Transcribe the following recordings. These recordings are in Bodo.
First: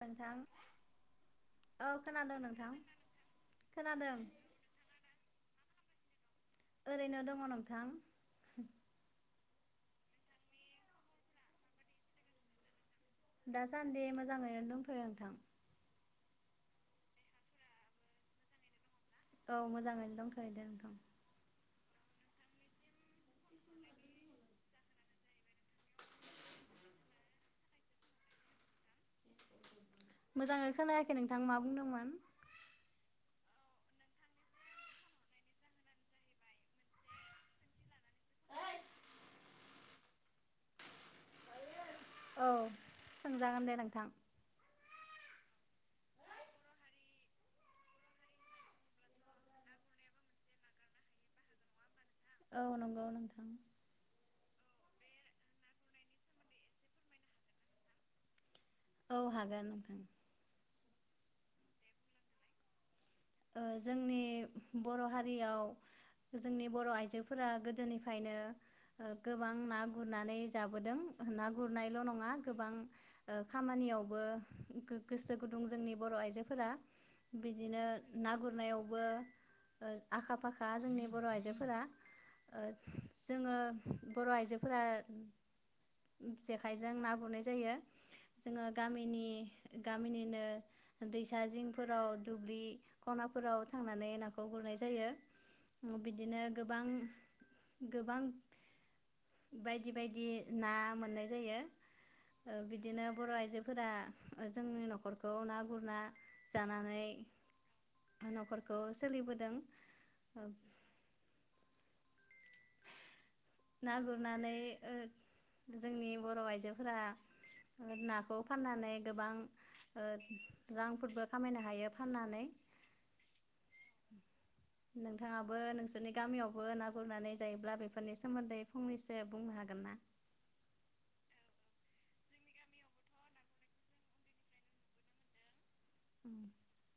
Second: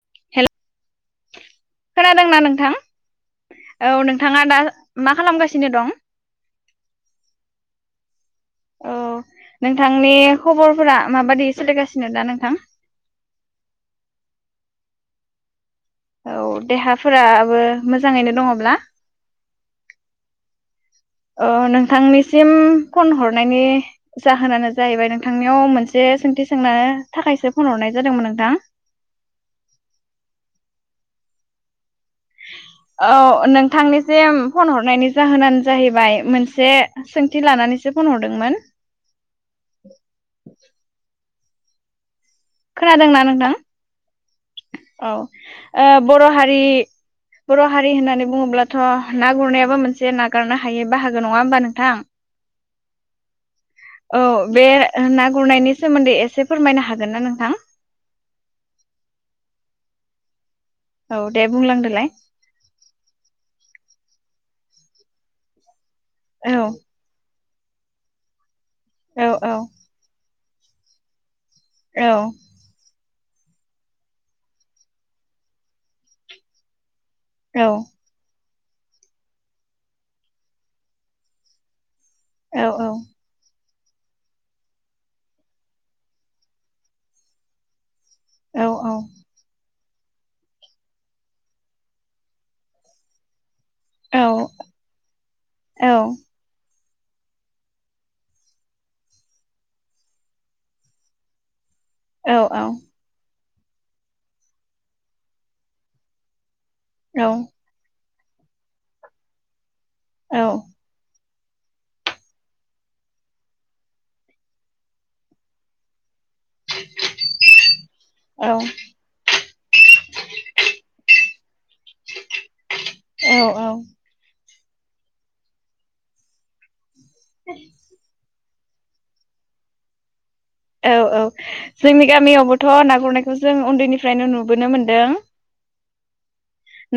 नोंथां हेल औ खोनादों खोनादोंना नोंथां औ खोनादों नोंथाङा दा मा खालामगासिनो दं? ओरैनो दङ नोंथां औ नोंथांनि खबरफोरा माबायदि सोलिगासिनो दा नोंथां? दासान्दि मोजाङैनो दंथयो नोंथां औ देहाफोराबो मोजाङैनो दङब्ला? औ मोजाङैनो दंथयो नोंथां औ नोंथांनिसिम फन हरनायनि जाहोनानो जाहैबाय नोंथांनियाव मोनसे सोंथि सोंनो थाखायसो फन हरनाय जादोंमोन नोंथां मोजाङै खोनायाखै नोंथां मा बुंदोंमोन? ओ नोंथांनिसिम फन हरनायनि जाहोनानो जाहैबाय मोनसे सोंथि लानानैसो फन हरदोंमोन औ खोनादोंना नोंथां सोंजागोन दे नोंथां औ ओ बर हारि बर हारि होननानै बुङोब्लाथ ना गुरनायाबो मोनसे नागारनो हायै बाहागो नङा होमबा नोंथां? औ नंगौ नोंथां। औ बे ना गुरनायनि सोमोन्दै एसे फोरमायनो हागोन ना नोंथां? औ हागोन नोंथां औ दे बुंलांदोलाय ओ जोंनि बर हारियाव औ जोंनि बर आइजोफोरा फ्रा गोदोनिफ्रायनो औ गोबां औ ना गुरनानै जा जाबोदों होनना गुरनायल औ नङा गोबां खामानियावबो गोसो गुदुं जोंनि बर आइजोफोरा। औ बिदिनो ना गुरनायावबो आखा फाखा जोंनि बर आइजोफोरा। ओ औ जोङो बर आइजोफोरा जेखाइजों ना गुरनाय जायो। औ जोङो गामिनि गामिनिनो दैसा जिंफोराव दुब्लि खनाफोराव थांनानै औ नाखौ गुरनाय जायो बिदिनो गो गोबां गोबां बायदि बायदि ना मोननाय जायो। औ ओ बिदिनो बर आइजो फोरा जोंनि नखरखौ ना गुरना जाना औ नखरखौ सोलिबोदों। औ ना गुरनानै ओ जोंनि बर आइजोफोरा नाखौ औ फाननानै गोबां ओ रांफोरबो खामायनो हायो फाननानै। औ नोंथाङाबो नोंसोरनि गामियावबो ना गुरनानै जायोब्ला बेफोरनि सोमोन्दै फंनैसो बुंनो हागोन ना? औ औ जोंनि गामियावबोथ ना गुरनायखौ जों उन्दैनिफ्रायनो नुबोनो मोन्दों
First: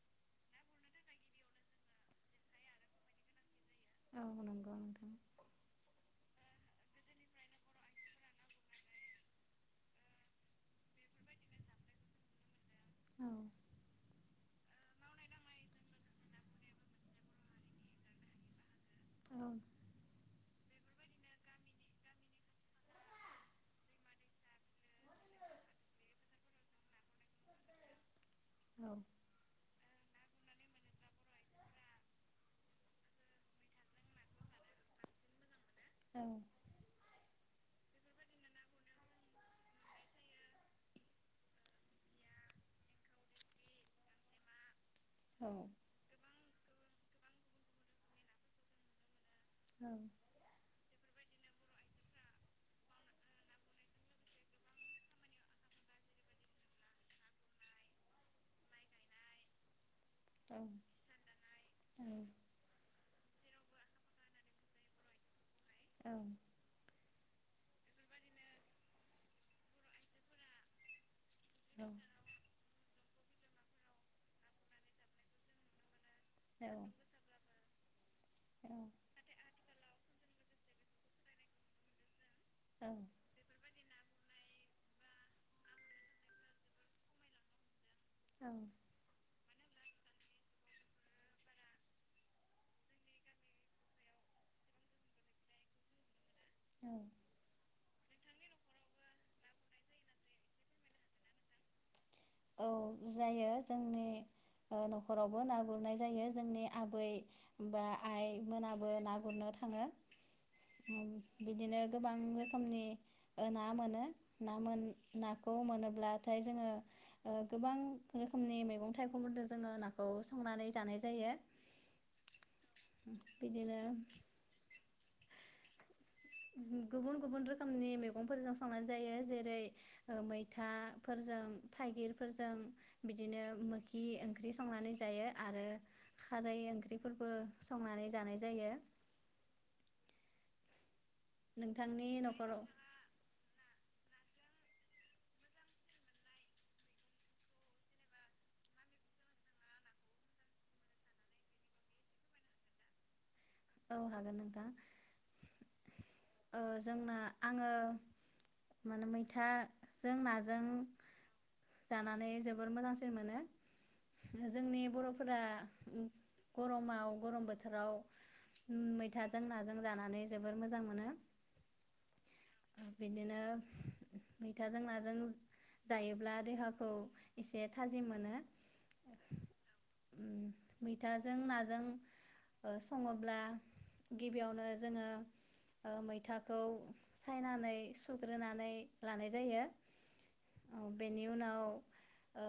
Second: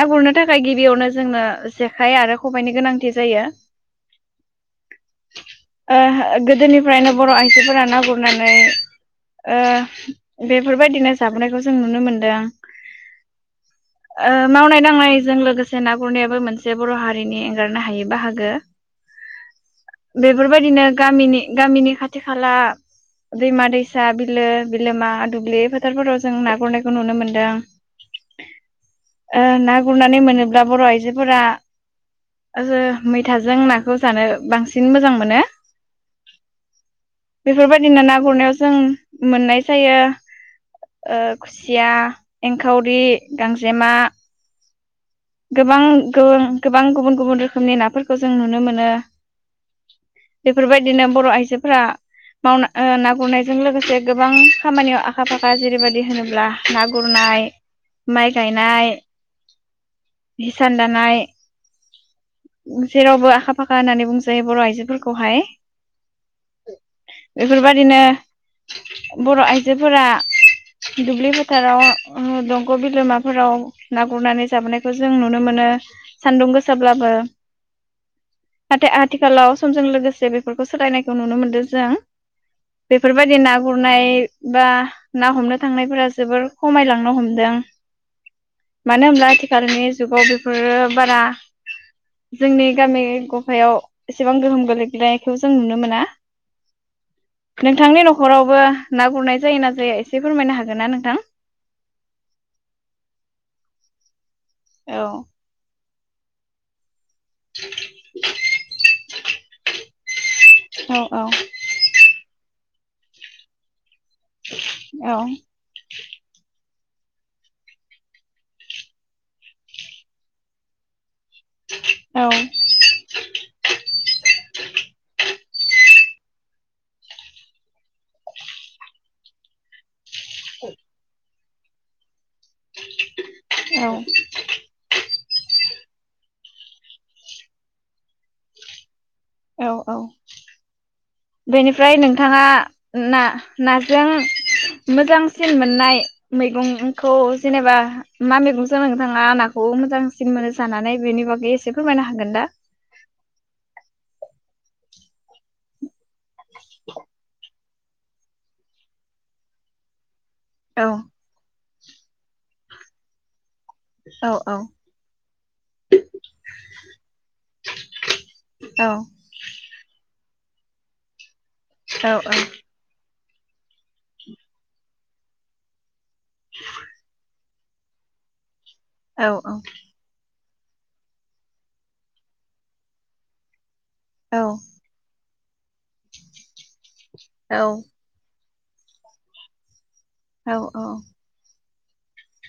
ना गुरनो थाखाय गिबियावनो जोंनो जेखाइ आरो खबाइनि गोनांथि जायो। औ नंगौ नोंथां आ गोदोनिफ्रायनो बर आइजोफोरा ना गुर गुरनानै ओ बेफोरबायदिनो जाबोनायखौ जों नुनो मोन्दों औ ओ मावनाय दांनायजों लोगोसे ना गुरनायाबो मोनसे बर हारिनि एंगारनो हायै बाहागो औ बेफोरबायदिनो गामिनि गामिनि खाथि खाला दैमा दैसा बिलो बिलोमा दुब्लि फोथारफोराव जों ना गुरनायखौ नुनो मोन्दों। औ ओ ना गुरनानै मोनोब्ला बर' आइजोफोरा मैथाजों नाखौ जानो बांसिन मोजां मोनो। औ। बेफोरबायदि बायदिनो ना गुरनायाव जों मोननाय जायो ओ खुसिया, एंखावरि, गांजेमा औ गोबां गोबां गुबुन गुबुन रोखोमनि नाफोरखौ जों नुनो मोनो औ बेफोरबायदिनो बर' आइजोफोरा मावना ओ ना गुरनायजों लोगोसे गोबां खामानियाव आखा फाखा जेरैबायदि होनोब्ला ना गुरनाय माइ गायनाय हिसानदनाय जेरावबो आखा फाखा होननानै बुंसायो बर' आइजोफोरखौहाय। औ। बेफोरबायदिनो बर' आइजोफोरा दुब्लि फो थाराव दंग बि बिलोमाफोराव ना गुरनानै जाबोनाय बेखो जों नुनो मोनो। सान्दुं गोसाब्लाबो औ नाथाय आथिखालाव समजों लोगोसे बेफोरखौ सोलायनायखौ नुनो मोनदों जों। बेफोरबायदि ना गुरनाय बा ना हमनो थांनायफोरा जोबोर खमायलांनो हमदों। औ मानो होनोब्ला थे आथिखालनि जुगाव बेफोरो बारा जोंनि गामि गफायाव एसेबां गोहोम गोलैग्लायखौ जों नुनो मोना। औ। नोंथांनि न खरावबो ना गुरनाय जायोना जाया एसे फोरमायनो हागोन ना नोंथां। औ जायो जोंनि। ओ न' औ खरावबो ना गुरनाय जायो जोंनि आबै। बा आइ मोनाबो ना गुरनो थाङो। औ उम औ बिदिनो गोबां खोमनि ओ ना मोनो। ना मोन औ नाखौ मोनोब्लाथाय जोङो। ओ गोबां रोखोमनि मैगं थाइगंफोरजों जोङो नाखौ संनानै जानाय जायो। औ बिदिनो। गुबुन गुबुन रोखोमनि मैगंफोरजों संनाय जायो जेरै मैथाफोरजों थाइगिरफोर जों बिदिनो औ मोखि ओंख्रि संनानै जायो आरो खारै ओंख्रिफोरबो संनानै जानाय जायो। औ औ। बेनिफ्राय नोंथांनि नोंथाङा न'खराव ना ना जों मोजांसिन मोननाय मैगंखौ जेनेबा मा मैगं जों नोंथाङा नाखौ मोजांसिन मोनो जानानै बेनि बागै एसे फोरमायनो हागोन दा। औ हागोन नोंथां। ओ जोंना आङो मोन-मैथा जों नाजों औ। जानानै जोबोर मोजांसिन मोनो। औ औ जोंनि बर'फोरा गरमाव गरम बोथोराव औ मैथाजों नाजों जानानै जोबोर मोजां मोनो। औ औ। बिदिनो मैथाजों नाजों जायोब्ला देहाखौ एसे थाजिम मोनो। औ औ। मैथाजों नाजों सङोब्ला औ गिबियावनो जोङो ओ मैथाखौ औ सायनानै सुग्रोनानै लानाय जायो। औ बेनि उनाव ओ।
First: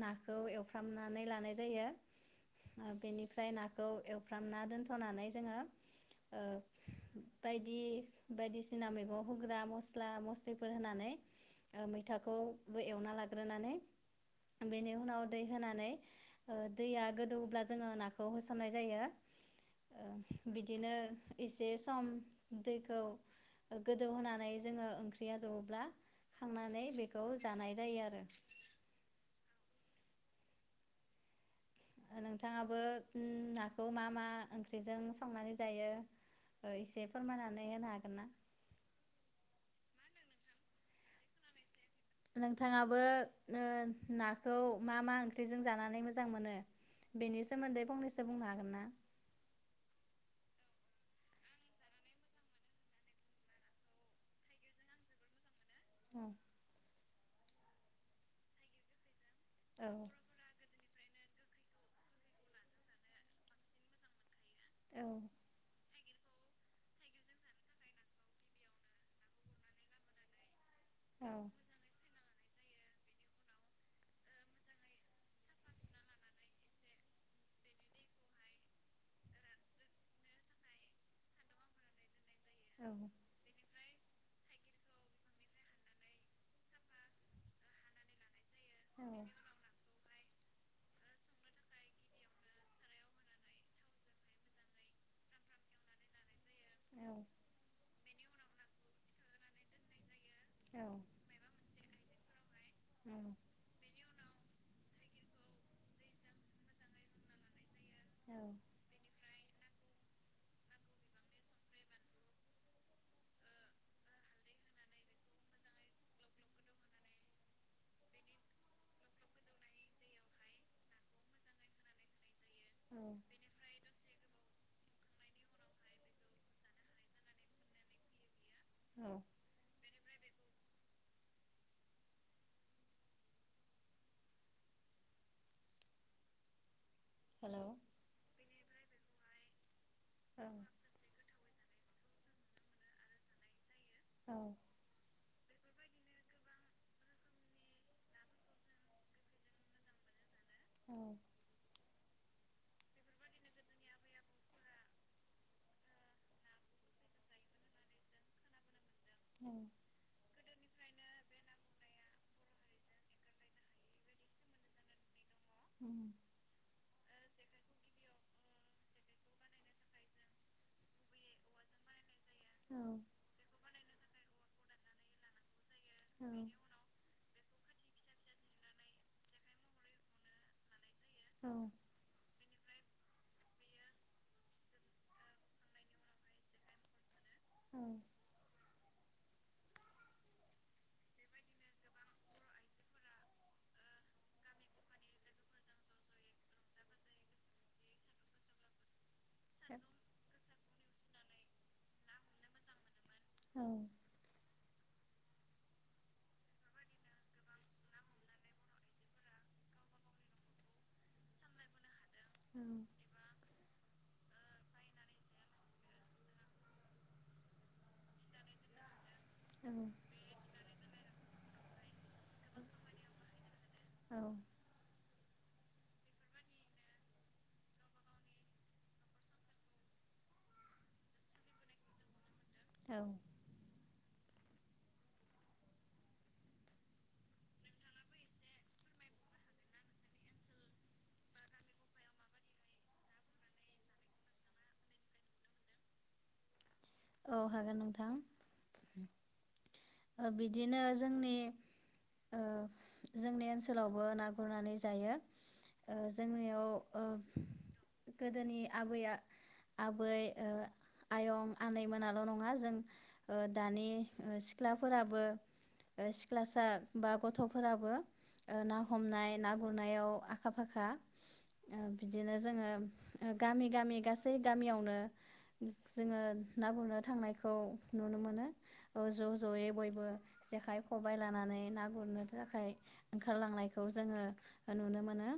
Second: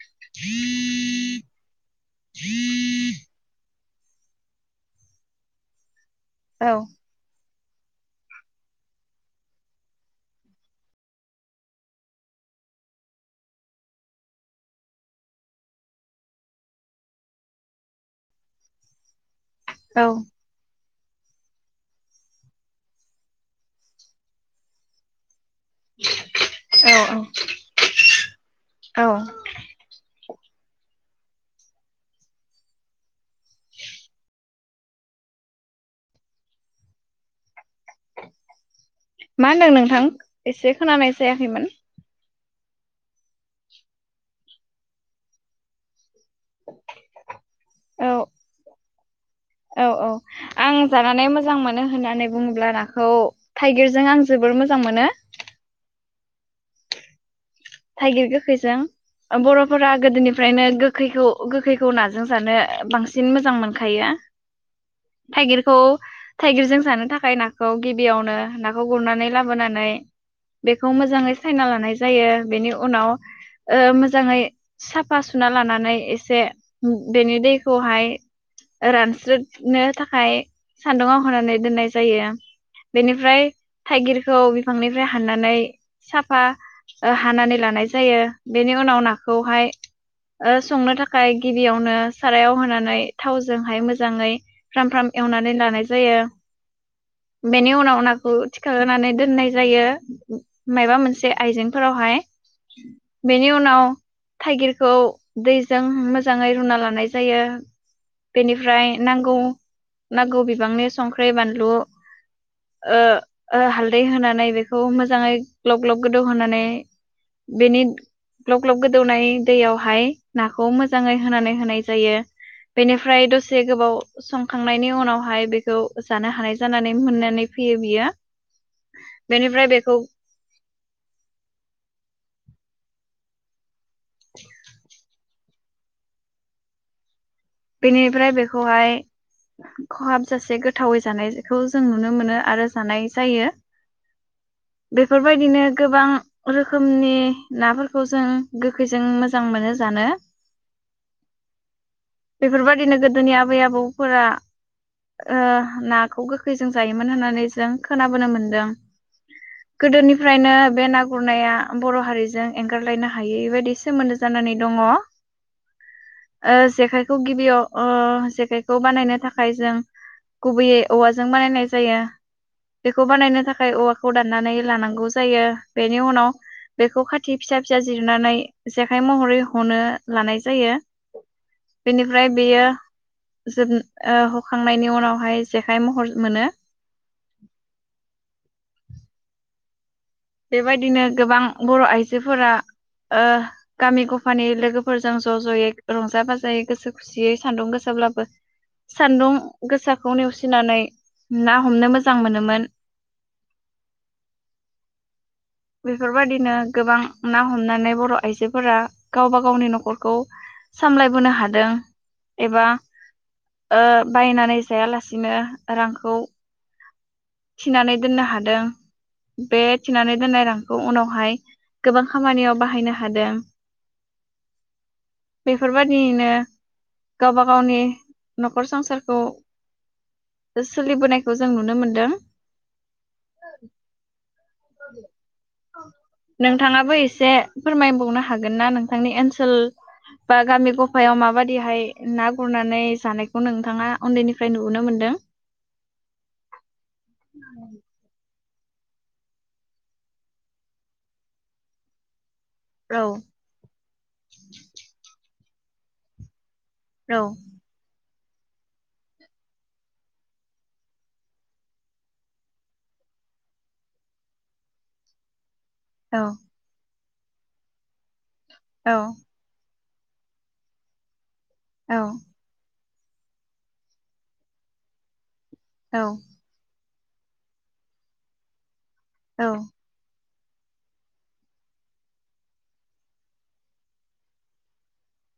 नाखौ एवफ्रामनानै लानाय जायो बेनिफ्राय ना खौ एवफ्रामना दोनथनानै जोङो ओ औ। बायदि बायदिसिना सिना मैगं होग्रा मस्ला मस्लिफोर होनानै मैथाखौबो एवना लाग्रोनानै बेनि उनाव दै होनानै दैया गोदौब्ला जोङो नाखौ होसननाय जायो। औ ओ बिदिनो इसे सम दैखौ गोदौ होनानै जोङो ओंख्रिआ जब ब्ला खांनानै औ बेखौ जानाय जायो आरो। औ नोंथाङाबो नाखौ मा मा ओंख्रिजों संनानै जायो एसे फोरमायनानै होनो हागोन ना? मा होनदों नोंथां एसे खोनानाय जायाखैमोन। नोंथाङाबो ओ नाखौ मा मा ओंख्रिजों जानानै मोजां? मोजां मोनो बेनि सोमोन्दै औ फंनैसो बुंनो हागोन ना। औ औ आं जानानै मोजां मोनो होननानै बुङोब्ला नाखौ थाइगिरजों आं जोबोर मोजां मोनो। औ थाइगिर गोखैजों। औ बरफोरा गोदोनिफ्रायनो गो गोखैखौ गोखैखौ नाजों जानो बांसिन मोजां मोनखायो औ थाइगिरखौ थाइगिरजों जानो थाखाय नाखौ गिबियावनो नाखौ गुरनानै लाबोनानै बेखौ औ मोजाङै सायना लानाय जायो। बेनि उनाव ओ मोजाङै साफा सुना लानानै एसे बेनि दैखौहाय रानस्रोदनो थाखाय सान्दुंआव होनानै दोननाय जायो। औ बेनिफ्राय थाइगिरखौ बिफांनिफ्राय हाननानै साफा हानानै लानाय जायो बेनि उनाव नाखौहाय ओ संनो थाखाय गिबियावनो सारायाव होनानै थावजोंहाय मोजाङै फ्राम फ्राम एवनानै लानाय जायो बेनि उनाव नाखौ थिखांनै दोननाय जायो औ माबा मोनसे आइजें फोरावहाय। बेनि उनाव थाइगिरखौ दैजों मोजाङै रुना लानाय जायो बेनिफ्राय नांगौ नांगौ बिबांनि संख्रि बानलु ओ ओ हालदै होनानै बेखौ मोजाङै ग्लब ग्लब गोदौ होनानै बे बेनि ग्लब ग्लब गोदौनाय दैयावहाय नाखौ मोजाङै होनानै होनाय जायो। बेनिफ्राय दसे गोबाव संखांनायनि उनावहाय बेखौ जानो हानाय जानानै मोननानै फैयो बियो। औ बेनिफ्राय बेखौ [inaudible] हेलौ बेनिफ्राय बेखौहाय औ खहाबजासे गोथावै जानाय जा खौ जों नुनो मोनो आरो जानाय जायो बेफोरबायदिनो गोबां रोखोमनि नाफोरखौ जों गोखैजों मोजां मोनो जानो। बेफोरबायदिनो गोदोनि आबै आबौफोरा ओ नाखौ गोखैजों जायोमोन होननानै जों खोनाबोनो मोनदों गोदोनिफ्रायनो बे ना गुरनाया बर हारिजों एंगारलायनो हायै बायदि सोमोन्दो जानानै दङ। औ ओ जेखाय खौ गिबियाव ओ जेखाइखौ बानायनो थाखाय जों गुबैयै औवाजों बानायनाय जायो। औ औ बेखौ बानायनो थाख फाय औवाखौ दाननानै लानांगौ जायो। बेनि उनाव बेखौ खाथ थि फिसा फिसा जिरनानै जेखाइ महरै हनो लानाय जायो। औ बेनिफ्राय बेयो जोब ओ हखांनायनि उनावहाय जेखाइ महर मोनो। बेबायदिनो गोबां बर आइजोफोरा ओ गामि गफानि लोगोफोरजों ज जयै रंजा बाजायै गोसो खुसियै सान्दुं गोसाब्लाबो सान्दुं गोसाखौ नेवसिनानै ना हमनो मोजां मोनोमोन। औ बेफोरबायादिनो गोबां ना हमनानै बर आइजोफोरा गावबा गावनि नखरखौ सामलायबोनो हादों। एबा ओ बायनानै जायालासिनो रांखौ थिनानै दोननो हादों। बे थिनानै दोननाय रां खौ उनावहाय गोबां खामानियाव बाहायनो हादों। औ बेफोरबायदियैनो गावबा गावनि नखर संसारखौ सोलिबोनायखौ जों नुनो मोनदों। औ नोंथाङाबो एसे फोरमायबावनो हागोन ना नोंथांनि ओन्सोल बा गामि गफायाव माबादिहाय ना गुरनानै जानायखौ नोंथाङा उन्दैनिफ्राय नुबोनो मोनदों? औ हागोन नोंथां। [inaudible] ओ बिदिनो जोंनि ओ औ जोंनि ओन्सोलावबो ना गुरनानै जायो। ओ जोंनियाव ओ औ गोदोनि आबैया आबै ओ आयं आनै मोनाल' नङा जों ओ दानि ओ सि ख्लाफोराबो ओ औ सिख्लासा बा गथफोराबो ओ ना औ हमनाय ना गुर नायाव आखा फाखा। ओ बिदिनो जोङो ओ गामि गामि गासै गामियावनो औ जोङो ना गुरनो थांनायखौ नुनो मोनो ओ औ जयै बयबो जेखाइ, खबाय लानानै ना गुरनो थाखाय ओंखारलांनायखौ जोङो नुनो मोनो।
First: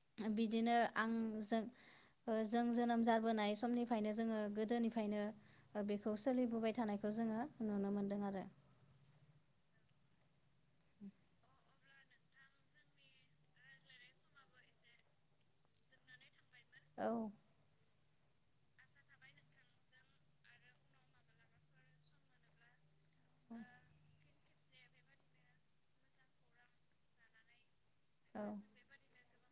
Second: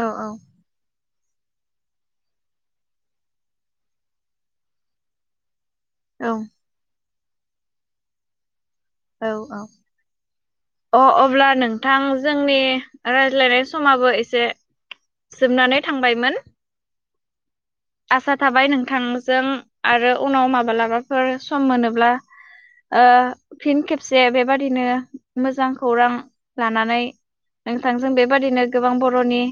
औ बिदिनो आंजों ओ जों जोनोम जाबोनाय समनिफ्रायनो जोङो गोदोनिफायनो बेखौ औ सोलिबोबाय थानाय खौ जोङो नुनो मोन दों आरो औ औ अ अब्ला नोंथां जोंनि रायज्लायनाय समाबो एसे जोबनानै थांबायमोन। औ आसा थाबाय नोंथांजों आरो उनाव माबालाबाफोर सम मोनोब्ला ओ फिन खेबसे बेबादिनो मोजां खौरां लानानै नोंथांजों औ बेबादिनो गोबां बरनि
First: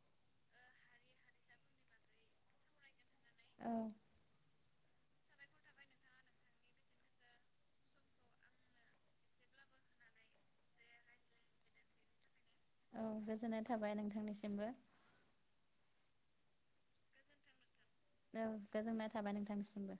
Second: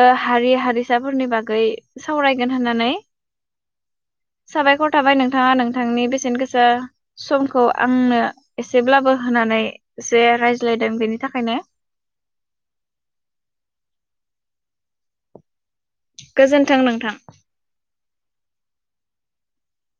ओ हारि हारिसाफोरनि बागै सावराय गोन होननानै। औ साबायखर थाबाय नोंथाङा नोंथांनि बेसेन गोसा समखौ आंनो एसेब्लाबो होनानै एसे रायज्लायदों बेनि थाखायनो। औ गोजोननाय थाबाय नोंथांनिसिमबो। गोजोन्थों नोंथां। औ गोजोननाय थाबाय नोंथांनिसिमबो।